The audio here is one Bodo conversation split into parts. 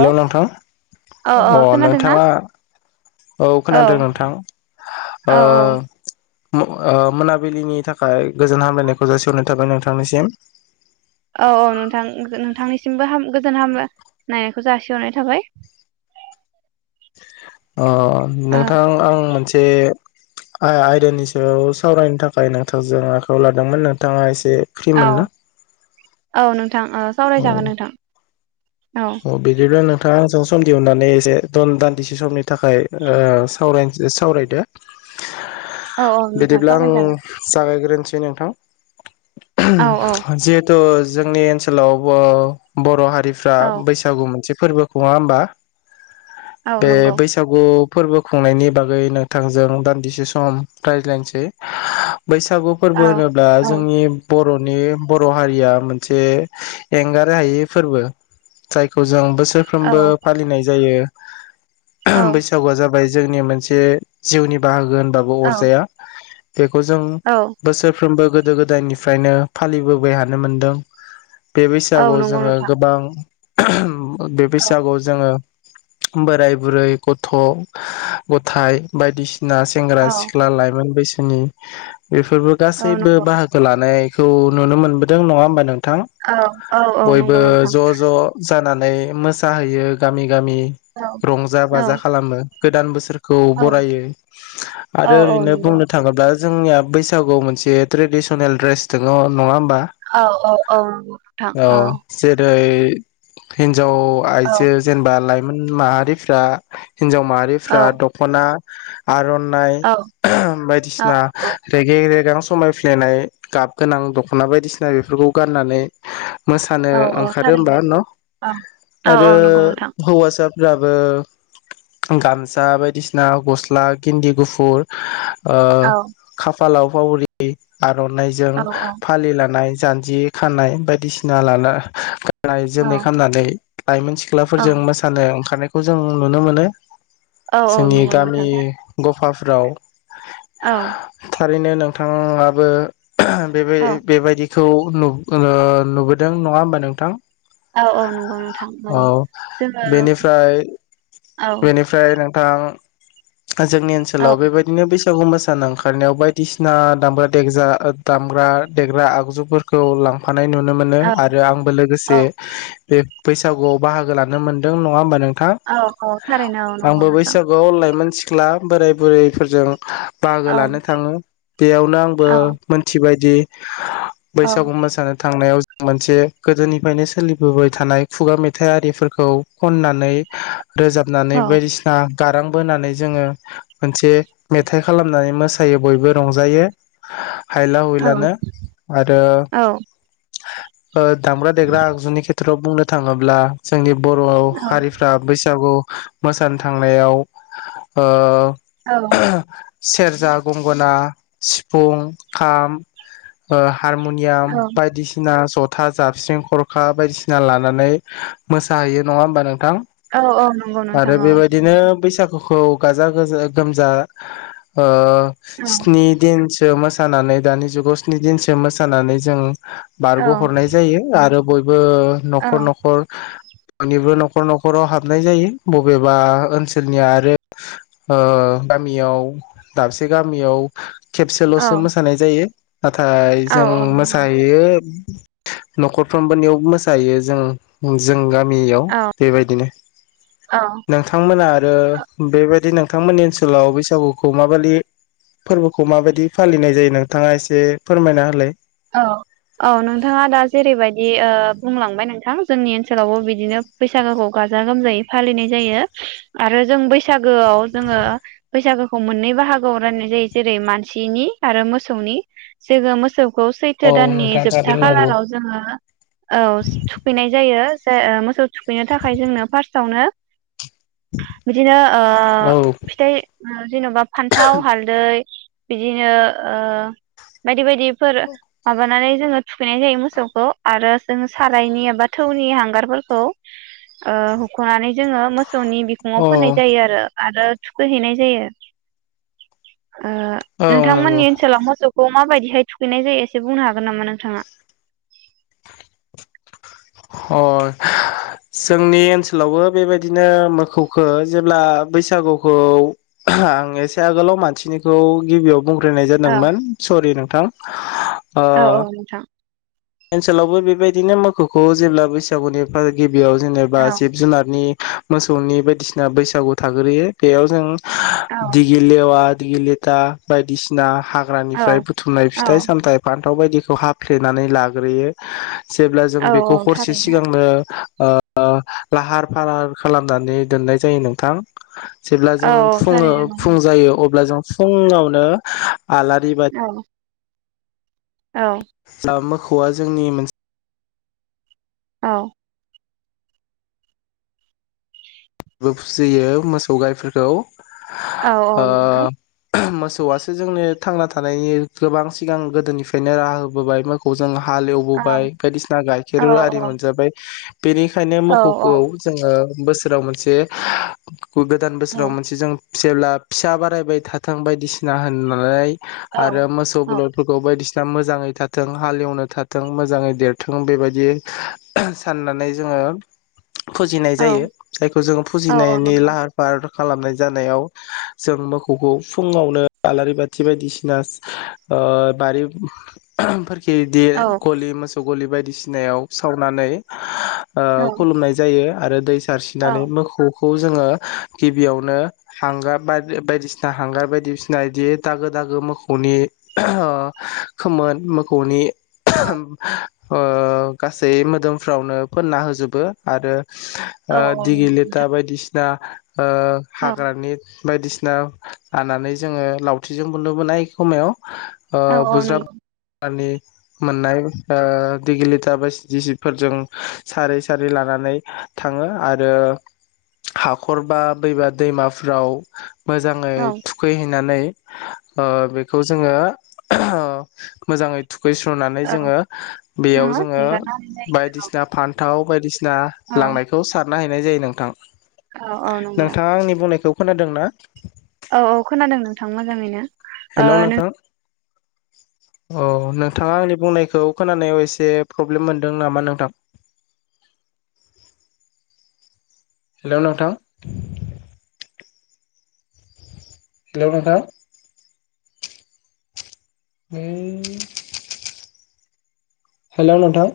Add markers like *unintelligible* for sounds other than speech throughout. औ नोंथां औ अ खोनादोंना नोंथाङा औ औ खोनादों नोंथां औ ओ मो ओ मोनाबिलिनि थाखाय गोजोन हामलायनायखौ जासिहरनाय थाबाय नोंथांनिसिम औ औ नोंथां नोंथांनिसिमबो हाम गोजोन हामलाय नायखौ जासिहरनाय थाबाय अ ओ नोंथां आं मोनसे से आय आयदानि सायाव सावरायनो थाखाय नोंथां जों आखायाव लादोंमोन नोंथाङा एसे औ फ्रिमोन ना औ नो नोंथां ओ सावरायजागोन नोंथां औ अ बदिब्ला नों थाङा आंजों सम दिहुननानै एसे दन दान्दिसे समनि थाखाय ओ सावरायदो औ औ *unintelligible* नोंथां बिदिब्ला आं सावरायजागोन जागायग्रोन सै नोंथां औ *unintelligible* जिहेतु जोंनि ओनसोलाव बो बर हारि रिफ्रा औ बैसागु मोनसे फोरबो खुंङा होमबा औ बे नंगौ बैसागु फोरबो खुंनायनि बागै नोंथांजों दान्दिसे सम रायज्लायनोसै बैसागु फोरबो औ होनोब्ला औ जोंनि बर नि बर हारिया मोनसे एंगार हायि फोरबो जायखौ जों बोसोरफ्रोमबो फालिनाय जायो औ *unintelligible* बैसागुआ जाबाय बाय जोंनि मोनसे जिउनि बाहागोन बाबो औ अर जाया बेखौ जों औ बोसोरफ्रोमबो गो गोदो गोदायनिफ्रायनो फालिबोबाय थानो मोनदों बे औ बैसागुआव नंगौ जोङो नोंथां गोबां *unintelligible* बे बैसागुआव जोङो बोराय बुरै गथ गथाइ बायदिसि ना सेंग्रा औ सिख्ला लाइमोन बैसो जोंनि बेफोरबो औ गासैबो नंगौ बाहागो लानाय खौ नुनो मोनबोदों नङा होमबा नों औ औ औ नंगौ नोंथां जानानै‌ मोसाहैयो गामि गामि औ रंजा औ बाजा खालामो गोदान बोसोर खौ औ बरायो औ आरो औ ओरैनो नंगौ बुंनो थाङोब्ला जोंनि बैसागुआव मोनसे ट्रेडिसनेल ड्रेस दङ नङा होम औ औ औ नंगौ नोंथां औ बो *unintelligible* हिन्जाव औ आइजो जेनेबा लाइ माहारिफ्रा हिन्जाव माहारिफ्रा दखना आरनाय औ बायदिसिना नंगौ रेगे रैगां समाय फ्लायनाय गाब गोनां दखना बायदिसिना बेफोरखौ गाननानै मोसानो औ औ ओंखारो होमबा थारैनो न औ औ औ आरो नंगौ नोंथां होवासा साफोराबो गामसा बायदिसिना गस्ला गिन्दि गुफुर ओ औ खाफालाव फावरि आरनाइजों औ फालि लानाय जान्जि खानाय बायदिसिना लाना गा नाय औ जोमनायख ओइ लाइमोन औ सिख्लाफोरजों मोसानो ओंखारनाय खौ जों नुनो मोनो औ औ जोंनि नंगौ नोंथां गामि ग फा फ्राव औ रैनो नोंथाङाबो आहा बेबाय बेबायदि थौ लुब ओ लुबोदों नङा होमबा नोंथां? औ औ नंगौ नोंथां औ नोंगौ। जोङो बेनिफ्राय औ बेनिफ्राय नों *unintelligible* जोंनि औ ओनसोलाव बेबायदिनो बै सागु मोसानो ओंखारनायाव बायदिसिना दामग्रा देगजा दामग्रा देग्रा आगजुफोरखौ लांफा नाय नुनो मोनो औ आरो आंबो औ लोगोसे बे बैसागुआव बाहागो लानो मोनदों नङा होमबा नों औ औ। थारैनो नंगौ नोंथां। बैसागुआव लाइमोन सिख्ला बोराइ बुरैफोरजों औ बाहागो लानो थाङो, बेयावनो आंबो औ मोनथिबाय दि औ औ बैसागु मोसानो थांनायाव मोनसे गोदोनिफ्रायनो सोलिबोबाय थानाय खुगा मेथाइ आरिफोखौ खननानै रोजाबनानै बायदिसिना गारां बोनानै जोङो मोनसे मेथाइ खालामनानै मोसायो बयबो रंजायो। हायला औ हुयलानो आरो औ *inaudible* ओ दाम्रा देग्रा आगजुनि खेथ्रआव बुंनो थाङोब्ला जोंनि बर' हारिफ्रा बैस सागु मोसानो थांनायाव ओ औ *inaudible* सेरजा, गंगोना, सिफुं, खाम ओ हारमुनियाम बायदिसिना सथ था जाबस्रिं खरखा बायदिसिना लानानै मोसाहैयो नङा होमबा नोंथां? औ औ नंगौ नोंथां औ। गुखौ गाजा गोजा गोमजा ओ औ स्नि दिनसो मास सानानै दानि जुगाव स्नि दिनसो मोसानानै जों औ बारग' हरनाय जायो आरो बो औ नखर नखर बयनिबो नखर नख खराव हाबनाय जायो बबेबा ओनसोलनिआ आरो ओ गामियाव दाबसे गामियाव खेबसेलसो मोसानाय जायो। नाथाय जों औ नंगौ मोसाहैयो नखरफ्रोमबो नेयाव मोसाहायो जों जों गाम मियाव बेबायदिनो औ नोंथांमोन आरो औ बेबायदि नोंथांमोननि ओनसोलाव बैसागुखौ माबादि फोरबोखौ माबायदि फालिनाय जायो नोंथाङा एसे फोरमायना होलाय औ औ नोंथाङा दा जेरैबायदि ओ बुंलांबाय नोंथां जोंनि ओनसोलावबो बिदिनो बैसागोखौ गाजा गोमजायै फालिनाय जायो आरो जों बैसागोआव जोङो बैसागोखौ मोननै बाहागोआव राननाय जायो जेरै मानसिनि आरो मोसौनि। जोङो मोसौ खौ औ सैथो दाननि नोंथाङा जोबथा थारैनो नंगौ खालाराव जोङो ओ थुखैनाय जायो। *unintelligible* मोसौ थुखैनो थाखाय जोंनो फार्स्टआवनो बिदिनो ओ औ फिथाइ ओ जेनबा फान्थाव हालदै बिदिनो ओ बायदि बायदि फोर माबानानै जोङो थुखैनाय जायो मोसौखौ आरो जों सारायनि एबा थौनि हांगारफोरखौ ओ हखनानै जोङो मोसौनि बिखुङाव औ फोननाय जायो आरो आरो थुखैहैनाय जायो। ओ औ नंगौ नोंथांमोननि ओनसोलाव मोसौ खौ बायदिहाय थुखैनाय जायो एसे बुंनो हागोन नामा नोंथाङा? अ जोंनि ओनसोलावबो बेबायदिनो मोखौखो जेब्ला बैसागुखौ आं एसे आगोलाव मानसिनिखौ गिबियाव बुंग्रोनाय औ जादोंमोन सरि नों थां औ औ नोंथां। ओनसोलावबो बेबायदिनो मोखौखौ जेब्ला बैसागुनिफार गिबि याव जेनेबा औ जिब जुनारनि मोसौनि बायदिसिना बैसागु थाग्रोयो बेयाव जों औ दिगिलेवाद दिगि लेथा बायदिसिना औ हाग्रानिफ्राय बुथुमनाय औ फिथाइ सामथाइ फान, फ्राव बायदिखौ हाफ्लेनानै ला ग्रोयो जेब्ला जों औ बेखौ औ हरसे थारैनो सिगांनो, ओ ओ लाहार फाहार खालामनानै दोननाय जायो नोंथां, जेब्ला औ जों औ फुङो थारैनो फुं जायो अब्ला जों, फुङावनो, आलारि बाद नंगौ औ जामबाखौ औवा जोंनि मोनस औ बो फुजियो मोसौ गामिफोराव, औ औ नंगौ, खौआसो जोंनि थांना थानायनि गोबां सिगां गोदोनिफ्रायनो राहा होबोबाय आइमोखौ जों औ हालेवबोबाय बायदिसिना औ गाइखेर आरि मोनजाबाय, बेनिखायनो औ मोखौखौ जोङो, बोसोराव मोन से, औ गोदान बोसोराव मोनसे जों, जेब्ला फिसा बारायबाय थाथों बायदिसिना होननानै, औ आरो मोसौ बलदफोरखौ बायदिसि दा मोजाङै थाथों हालेवनो थाथों मोजाङै देरथों बेबायदि साननानै जोङो, फुजिनाय औ जायो। जायखौ जों औ औ फुजिनायनि नंगौ लाहार फाहार, खालामनाय जानायाव जों मोखौखौ फुङावनो आलारि बाथि बायदिसिना सा ओ बारि फोर, खिददिर औ गलि मोसौ गलि बायदि खिनायाव सावनानै ओ खुलुमनाय जायो आरो दैसा औ औ होनानै मोखौ, खौ जोङो गिबियावनो हांगार बा बायदिसिना हांगार बायदिसिना इदि दागो दागो मोखौनि खोमोन मोखौनि, *inaudible* अ गासै मोदोमफ्रावनो फोनना होजोबो आरो औ ओ औ दिगि नंगौ नोंथां लेथा बायदिसि ना ओ औ हाग्रानि बायदिसिना हानानै जोङो लावथिजों *unintelligible* इ‌ खोमायाव ओ औ औ बुज्राब नंगौ आनि मोननाय ओ दिगिलिता बाय सि डि सि फोरजों सारै सारै लानानै थाङो आ रो हाखर बा बैबा दैमाफोराव मोजाङै औ थुखैहैनानै ओ बेखौ जोङो *unintelligible* मोजाङै थु खैस्रनानै औ जोङो बेयाव जोङो हेगारनानै जायो बायदिसिना फान्थाव बायदिसि ना औ लांनायखौ नाहैनाय जायो नोंथां औ औ नंगौ नोंथाङा आंनि बुंनायखौ खोनादों ना? औ औ खोनादों नोंथां मोजाङैनो। ओ हेलौ नों नोंथां औ नोंथाङा आंनि बुंनायखौ खोनानायाव एसे प्रब्लेम मोनदों नामा नोंथां? हेलौ नोंथां हेलौ नोंथां *unintelligible* हेलौ नोंथां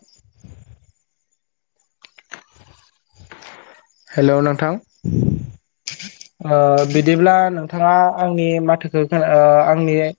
हेल नोंथां। ओ बिदिब्ला नोंथाङा आंनि माथोखो खोना‌ ओ आंनि